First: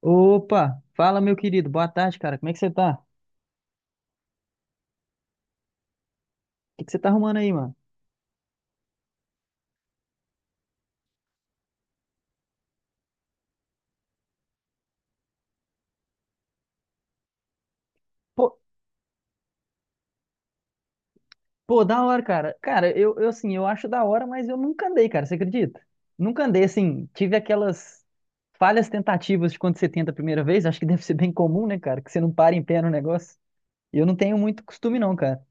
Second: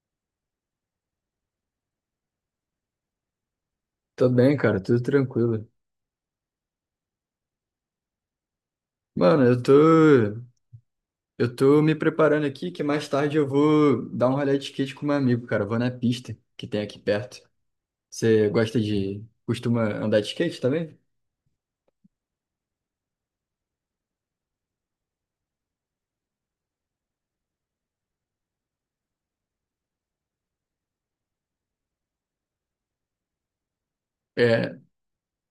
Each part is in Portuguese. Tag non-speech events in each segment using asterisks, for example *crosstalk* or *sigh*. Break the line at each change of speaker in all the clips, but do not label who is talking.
Opa, fala meu querido, boa tarde, cara. Como é que você tá? O
Tô bem, cara, tudo tranquilo.
que que você tá arrumando aí, mano?
Mano, eu tô me preparando aqui que mais tarde eu vou dar um rolê de skate com meu amigo, cara. Eu Vou na pista que tem aqui perto. Você
Pô,
gosta de, costuma andar de skate também?
pô, da hora, cara. Cara, eu assim, eu acho da hora, mas eu nunca andei, cara, você acredita? Nunca andei, assim, tive aquelas falhas tentativas de quando você tenta a primeira vez, acho que deve ser bem comum, né, cara, que você não para em pé no negócio. E eu não tenho muito
É,
costume não, cara.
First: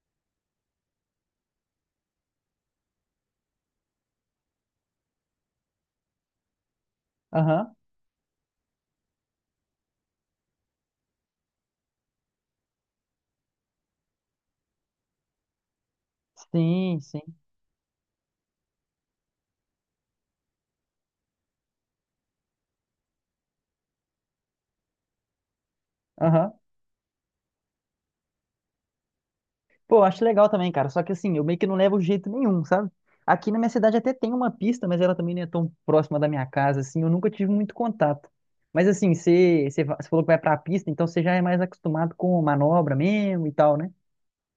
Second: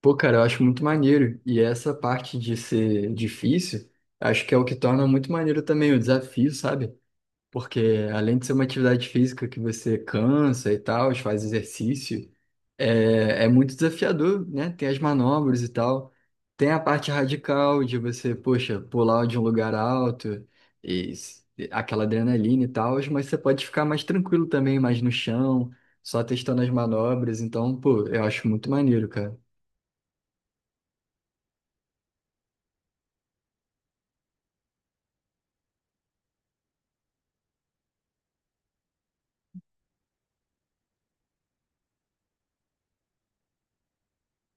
pô, cara, eu acho muito maneiro. E essa parte de ser difícil, acho que é o que torna muito maneiro também o desafio, sabe?
Aham.
Porque além de ser uma atividade física que você cansa e tal, faz exercício, é muito desafiador, né? Tem as manobras e tal. Tem a
Sim,
parte
sim.
radical de você, poxa, pular de um lugar alto e aquela adrenalina e tal, mas você pode ficar mais tranquilo também, mais no chão, só
Aham.
testando as manobras. Então, pô, eu acho muito maneiro, cara.
Pô, eu acho legal também, cara. Só que assim, eu meio que não levo jeito nenhum, sabe? Aqui na minha cidade até tem uma pista, mas ela também não é tão próxima da minha casa, assim. Eu nunca tive muito contato. Mas assim, você falou que vai pra pista, então você já é mais acostumado com manobra mesmo e tal, né?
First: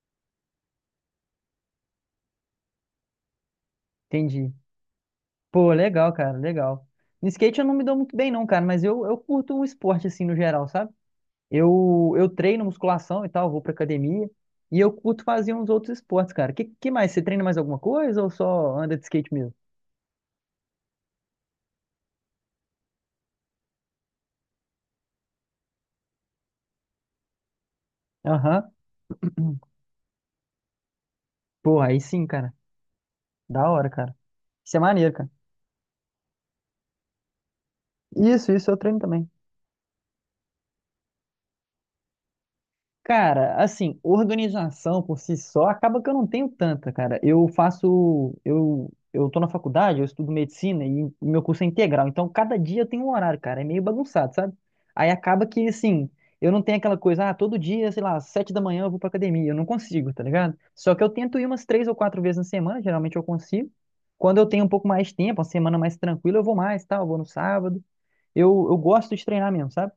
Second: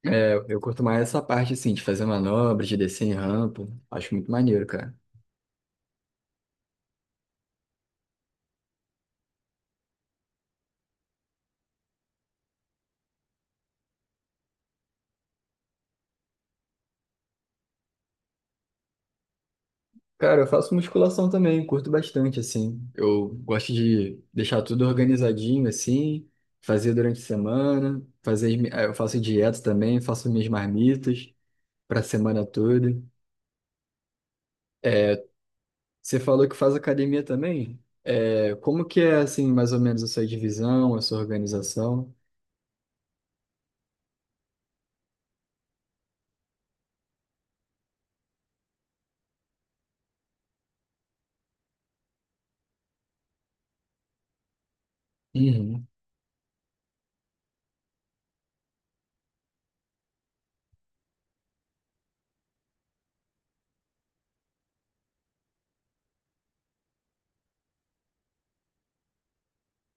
É, eu curto mais essa parte, assim, de fazer manobras, de descer em rampa. Acho muito
Entendi.
maneiro, cara.
Pô, legal, cara, legal. No skate eu não me dou muito bem, não, cara, mas eu curto o esporte, assim, no geral, sabe? Eu treino musculação e tal, vou pra academia. E eu curto fazer uns outros esportes, cara. Que mais? Você treina mais alguma coisa ou só anda de skate mesmo?
Cara, eu faço musculação também, curto bastante, assim. Eu gosto de deixar tudo organizadinho, assim, fazer durante a semana, fazer, as mi-
Aham.
eh, eu faço dieta também, faço minhas marmitas
Porra, aí
para a
sim,
semana
cara.
toda.
Da hora, cara. Isso é maneiro,
É,
cara.
Você falou que faz academia também?
Isso,
É,
isso eu
como
treino
que é,
também.
assim, mais ou menos a sua divisão, a sua organização?
Cara, assim, organização por si só acaba que eu não tenho tanta, cara. Eu tô na faculdade, eu estudo medicina e o meu curso é integral, então cada dia eu tenho um horário, cara. É meio bagunçado, sabe? Aí acaba que,
Uhum.
assim, eu não tenho aquela coisa, ah, todo dia, sei lá, às 7 da manhã eu vou pra academia. Eu não consigo, tá ligado? Só que eu tento ir umas 3 ou 4 vezes na semana, geralmente eu consigo. Quando eu tenho um pouco mais de tempo, uma semana mais tranquila, eu vou mais, tal, eu vou no sábado. Eu gosto de treinar mesmo, sabe?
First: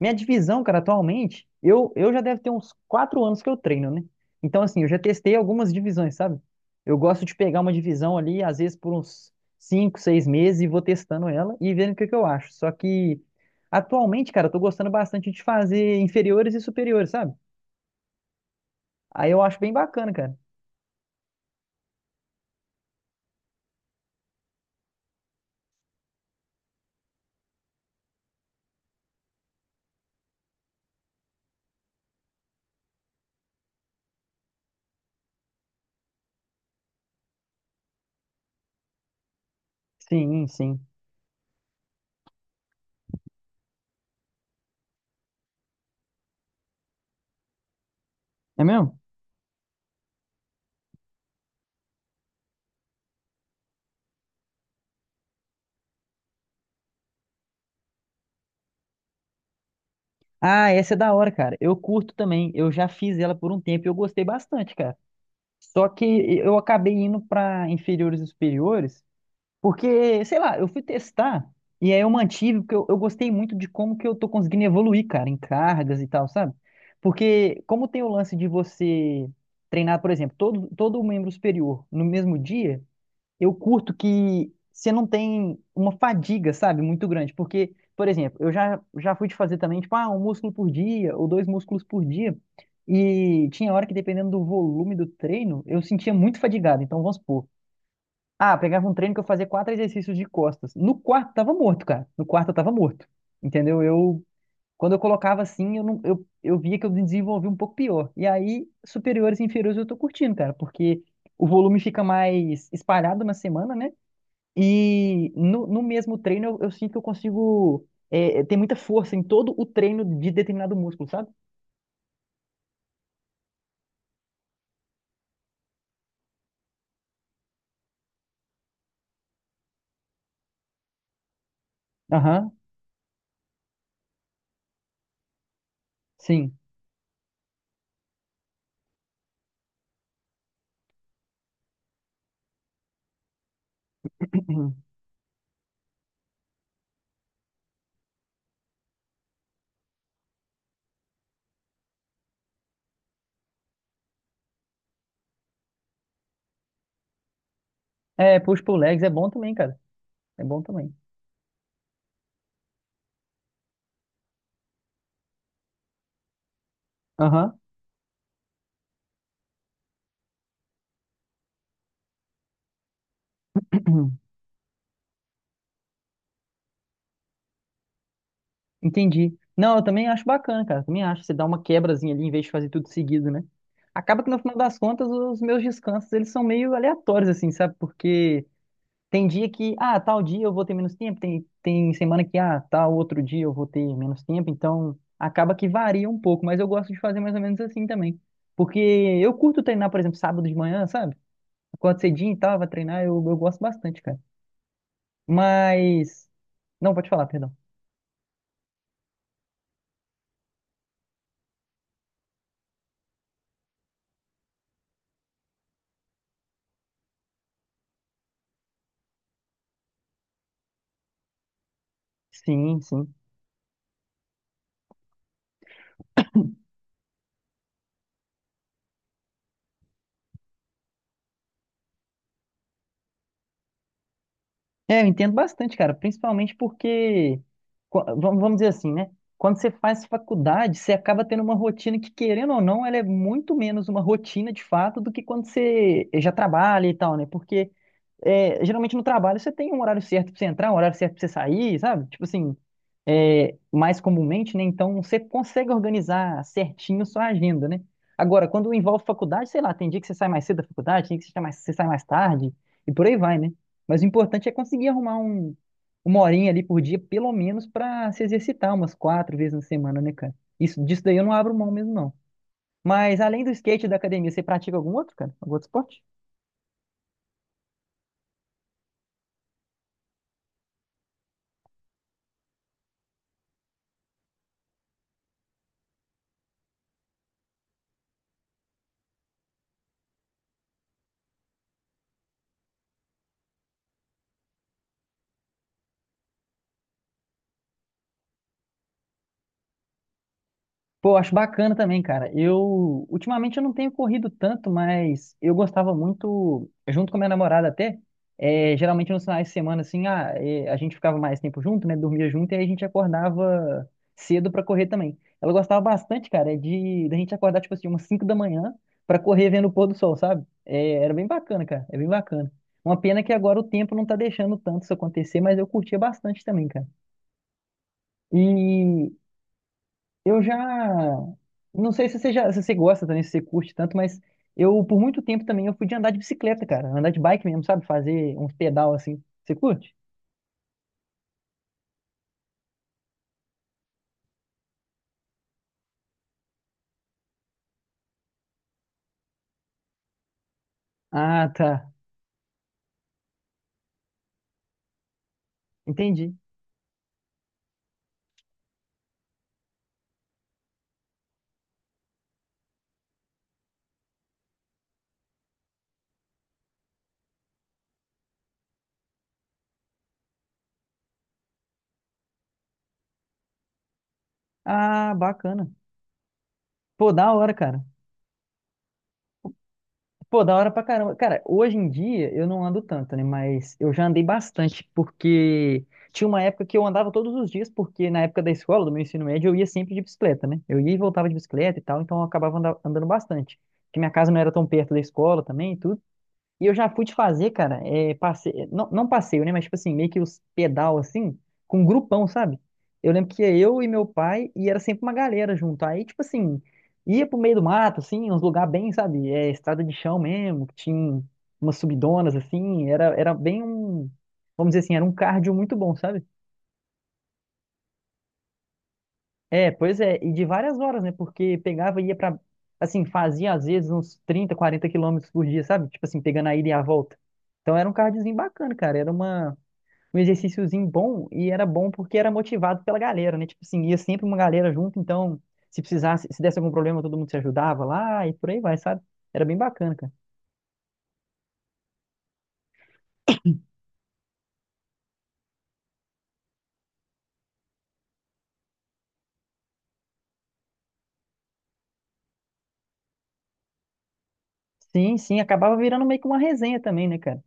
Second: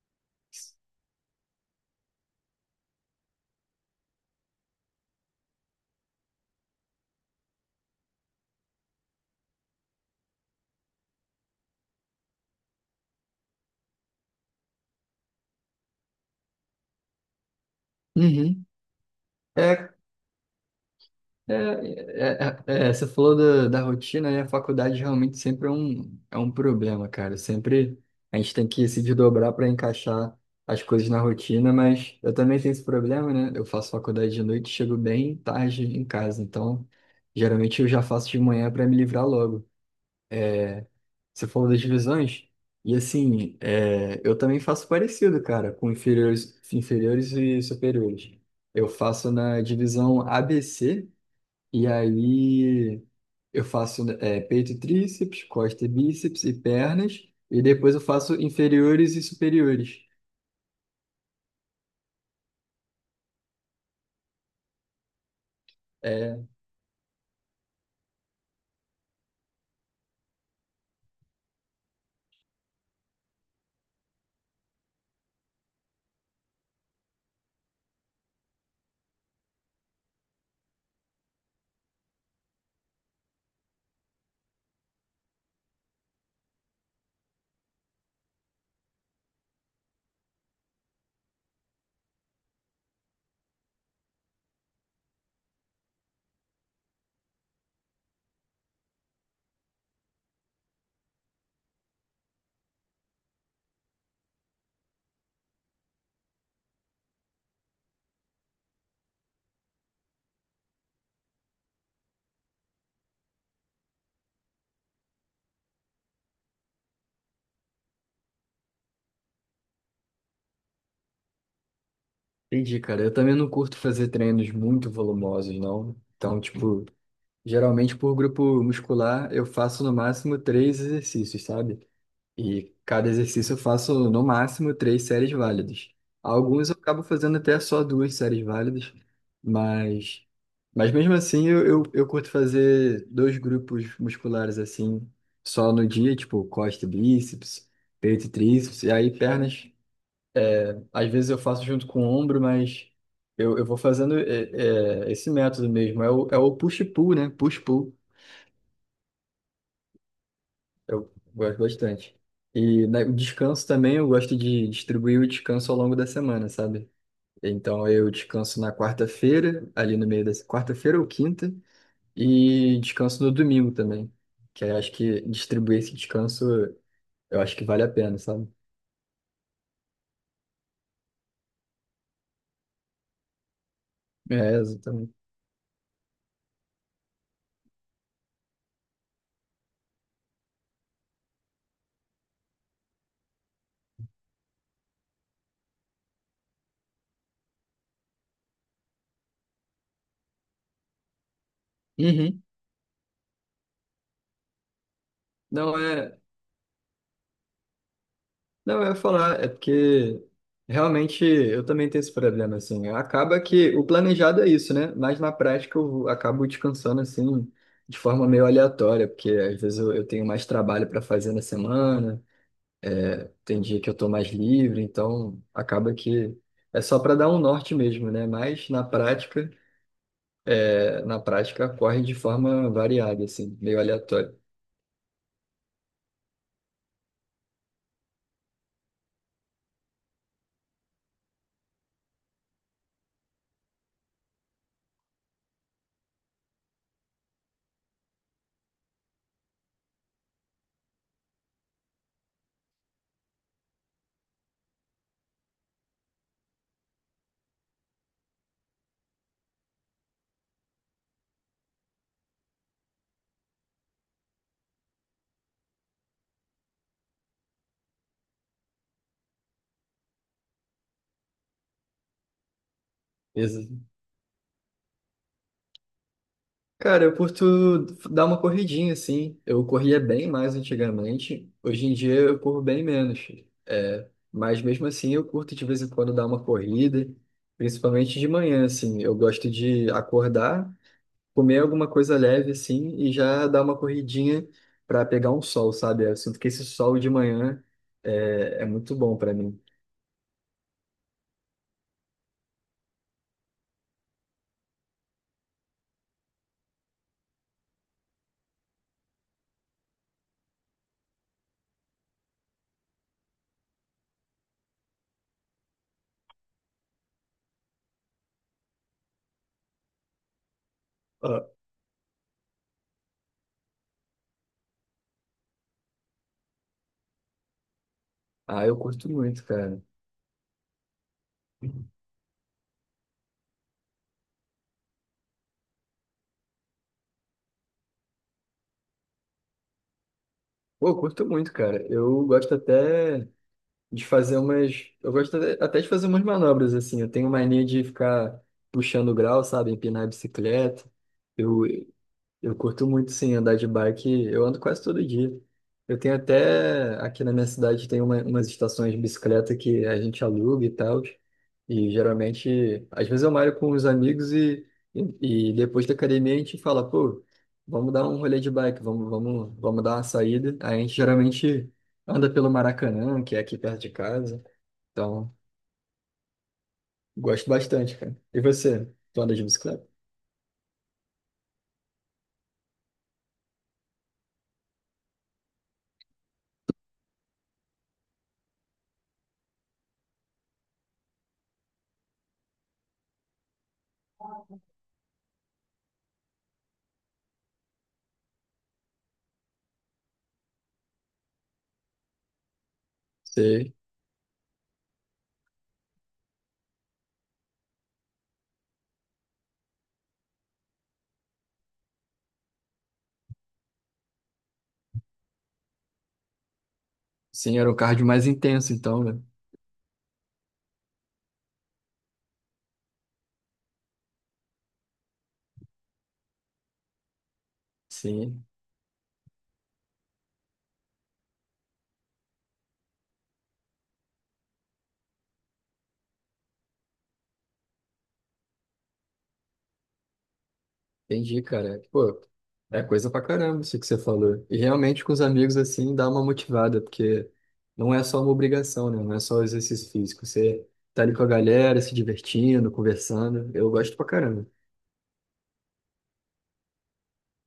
Minha divisão, cara, atualmente, eu já deve ter uns 4 anos que eu treino, né? Então, assim, eu já testei algumas divisões, sabe? Eu gosto de pegar uma divisão ali, às vezes por uns 5, 6 meses, e vou testando ela e vendo o que que eu acho. Só que, atualmente, cara, eu tô gostando bastante de fazer inferiores e superiores, sabe?
Uhum.
Aí eu acho bem
É,
bacana, cara.
é, você falou da, da rotina, né? A faculdade realmente sempre é é um problema, cara. Sempre a gente tem que se desdobrar para encaixar as coisas na rotina, mas eu também tenho esse problema, né? Eu faço faculdade de noite, chego bem tarde em casa, então geralmente eu já faço de manhã para me livrar logo.
Sim, sim.
Você falou das divisões, e assim, é, eu também faço parecido, cara, com inferiores e superiores.
É
Eu
mesmo?
faço na divisão ABC. E aí eu faço peito e tríceps, costa e bíceps e pernas. E depois eu faço inferiores e superiores.
Ah, essa é da hora, cara. Eu curto também. Eu já fiz ela por um tempo e eu gostei bastante, cara. Só que
É,
eu acabei indo para inferiores e superiores, porque, sei lá, eu fui testar e aí eu mantive, porque eu gostei muito de como que eu tô conseguindo evoluir, cara, em cargas e tal, sabe? Porque como tem o lance de você treinar, por exemplo, todo membro superior no mesmo dia, eu curto que você não tem uma fadiga, sabe, muito grande. Porque, por exemplo, eu já fui de fazer também, tipo, ah, um músculo por dia ou dois músculos por dia. E tinha hora que, dependendo do volume do treino, eu sentia muito fadigado. Então, vamos supor. Ah, pegava um treino que eu fazia quatro exercícios de costas. No quarto tava morto, cara. No quarto eu tava morto. Entendeu? Eu, quando eu colocava assim, eu, não, eu via que eu desenvolvi um pouco pior. E aí, superiores e inferiores eu tô curtindo, cara, porque o volume fica mais espalhado na semana, né? E no mesmo treino eu sinto que eu consigo. É, tem muita força em todo o treino de determinado músculo, sabe?
entendi, cara. Eu também não curto fazer treinos muito volumosos, não. Então, tipo, geralmente por grupo muscular eu faço no máximo três exercícios, sabe?
Aham,
E cada exercício eu faço no máximo três séries válidas.
sim.
Alguns eu acabo fazendo até só duas séries válidas, mas, mas mesmo assim eu curto fazer dois grupos musculares
*clears throat*
assim, só no dia, tipo costa e bíceps, peito e tríceps, e aí pernas, às vezes eu faço junto com o ombro, mas eu vou fazendo esse método mesmo, é o push-pull, né? Push-pull.
É, push pull legs é bom também, cara. É bom também.
Eu gosto bastante. E né, o descanso também, eu gosto de distribuir o descanso ao longo da semana, sabe?
Aham,
Então eu descanso na quarta-feira, ali no meio da quarta-feira ou quinta, e descanso no domingo também. Que aí eu acho que distribuir esse descanso, eu acho que vale a pena, sabe?
*clears throat* entendi. Não, eu também acho bacana, cara. Também acho. Você dá uma quebrazinha ali em vez de fazer tudo seguido, né? Acaba que no final
É,
das contas
exatamente.
os meus descansos eles são meio aleatórios, assim, sabe? Porque. Tem dia que, ah, tal dia eu vou ter menos tempo, tem semana que, ah, tal outro dia eu vou ter menos tempo, então acaba que varia um pouco, mas eu gosto de fazer mais ou menos assim também. Porque eu curto treinar, por exemplo, sábado de manhã, sabe? Acordo cedinho e
Uhum.
tal, vai treinar, eu gosto bastante, cara.
Não, é,
Mas. Não, pode falar, perdão.
Não, eu ia falar, é porque realmente eu também tenho esse problema, assim. Acaba que o planejado é isso, né? Mas na prática eu acabo descansando, assim, de forma meio aleatória, porque às vezes eu tenho mais trabalho para fazer na semana,
Sim, sim.
tem dia que eu tô mais livre, então acaba que é só para dar um norte mesmo, né? Mas na prática, na prática corre de forma variada, assim, meio aleatória.
É, eu entendo bastante, cara, principalmente porque, vamos dizer assim, né? Quando você faz faculdade, você acaba tendo uma rotina que, querendo ou não, ela é muito menos uma rotina de fato do que quando você já trabalha e tal, né? Porque é, geralmente no trabalho você tem um horário certo pra você entrar, um horário certo pra você sair, sabe? Tipo assim, é, mais comumente, né? Então você consegue organizar certinho sua agenda, né? Agora, quando envolve faculdade, sei lá, tem dia que você sai mais cedo da faculdade, tem dia que você sai mais tarde, e por aí vai, né? Mas o importante é conseguir arrumar um, uma horinha ali por dia, pelo menos, pra se exercitar umas 4 vezes na semana, né, cara? Isso, disso daí eu não abro mão mesmo, não. Mas além do skate e da academia, você pratica algum outro, cara? Algum outro esporte?
Cara, eu curto dar uma corridinha, assim. Eu corria bem mais antigamente. Hoje em dia eu corro bem menos. É, mas mesmo assim eu curto de vez em quando dar uma corrida, principalmente de manhã, assim. Eu gosto de acordar, comer alguma coisa leve, assim, e já dar uma corridinha para pegar um sol, sabe? Eu sinto que esse sol de manhã é muito bom para mim.
Pô, acho bacana também, cara. Eu, ultimamente eu não tenho corrido tanto, mas eu gostava muito, junto com a minha namorada até, é, geralmente nos finais de semana, assim, ah, é, a gente ficava mais tempo junto, né, dormia junto, e aí a gente acordava cedo pra correr também. Ela gostava bastante, cara, de, da gente acordar, tipo assim, umas 5 da manhã pra correr vendo o pôr do sol, sabe? É, era bem
Ah,
bacana, cara, é bem bacana. Uma pena que agora o tempo não tá deixando tanto isso acontecer, mas eu curtia bastante também, cara.
Ah, eu curto
E
muito, cara.
eu já. Não sei se você, já, se você gosta também, se você curte tanto, mas eu, por muito tempo também, eu fui de andar de bicicleta, cara. Andar de bike mesmo, sabe? Fazer uns pedal assim. Você curte?
Pô, eu curto muito, cara. Eu gosto até. De fazer umas. Eu gosto até de fazer umas manobras, assim. Eu tenho mania de ficar puxando o grau, sabe? Empinar a bicicleta.
Ah,
Eu,
tá.
eu curto muito, sim, andar de bike. Eu ando quase todo dia. Eu tenho
Entendi.
até, aqui na minha cidade, tem umas estações de bicicleta que a gente aluga e tal. E geralmente, às vezes eu malho com os amigos e depois da academia a gente fala, pô, vamos dar um rolê de bike, vamos dar uma saída. Aí a gente geralmente anda pelo Maracanã, que é aqui perto de casa.
Ah,
Então,
bacana. Pô, da
gosto
hora, cara.
bastante, cara. E você? Tu anda de bicicleta?
Pô, da hora pra caramba. Cara, hoje em dia eu não ando tanto, né? Mas eu já andei bastante, porque tinha uma época que eu andava todos os dias, porque na época da escola, do meu ensino médio, eu ia sempre de bicicleta, né? Eu ia e voltava de bicicleta e tal, então eu acabava andando bastante. Porque minha casa não era tão perto da escola também e tudo. E eu já fui de fazer, cara, é, não, não passeio, né? Mas, tipo assim, meio que os pedal, assim, com um grupão, sabe? Eu lembro que ia
Sei.
eu e meu pai, e era sempre uma galera junto. Aí, tipo assim, ia pro meio do mato, assim, uns lugares bem, sabe? É, estrada de chão mesmo, que tinha umas subidonas, assim. Era bem um, vamos dizer assim, era um cardio muito bom, sabe?
Sim, era um cardio mais intenso, então, né?
É, pois é, e de várias horas, né? Porque pegava e ia pra. Assim, fazia às vezes uns 30, 40 quilômetros por dia, sabe? Tipo assim, pegando a ida e a volta. Então era um cardiozinho
Sim.
bacana, cara. Era uma, um exercíciozinho bom e era bom porque era motivado pela galera, né? Tipo assim, ia sempre uma galera junto, então se precisasse, se desse algum problema, todo mundo se ajudava lá e por aí vai, sabe? Era bem bacana, cara.
Entendi, cara. Pô, é coisa pra caramba isso que você falou. E realmente com os amigos assim dá uma motivada, porque não é só uma obrigação, né? Não é só exercício físico. Você tá ali com a galera, se divertindo, conversando. Eu gosto pra caramba.
Sim, sim, acabava virando meio que uma resenha também, né, cara?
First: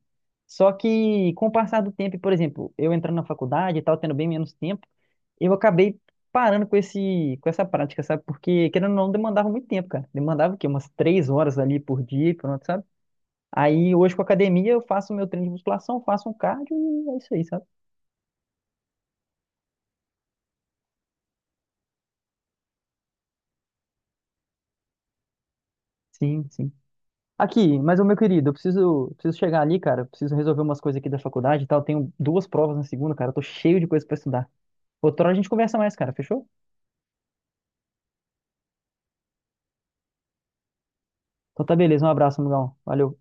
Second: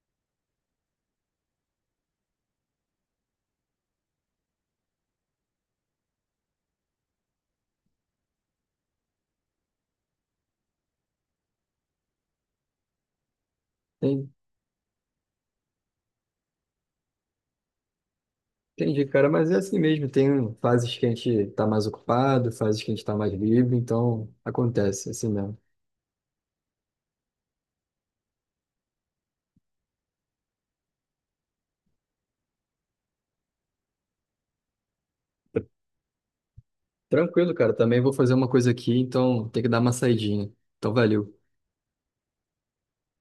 Só que com o passar do tempo, e, por exemplo, eu entrando na faculdade e tal, tendo bem menos tempo. Eu acabei parando com esse, com essa prática, sabe? Porque, querendo ou não, demandava muito tempo, cara. Demandava o quê? Umas 3 horas ali por dia, pronto, sabe? Aí, hoje com a
Tem-
academia, eu faço meu treino de musculação, faço um cardio e é isso aí, sabe?
Entendi, cara, mas é assim mesmo. Tem fases que a gente tá mais ocupado, fases que a gente tá mais livre, então acontece, é assim mesmo.
Sim, sim. Aqui, mas, ô meu querido, preciso chegar ali, cara. Eu preciso resolver umas coisas aqui da faculdade e tal. Tenho duas provas na segunda, cara. Eu tô cheio de coisa pra estudar. Outra hora a gente conversa mais, cara, fechou?
Tranquilo, cara. Também vou fazer uma coisa aqui, então tem que dar uma saidinha. Então valeu.
Então tá beleza, um abraço, amigão. Valeu.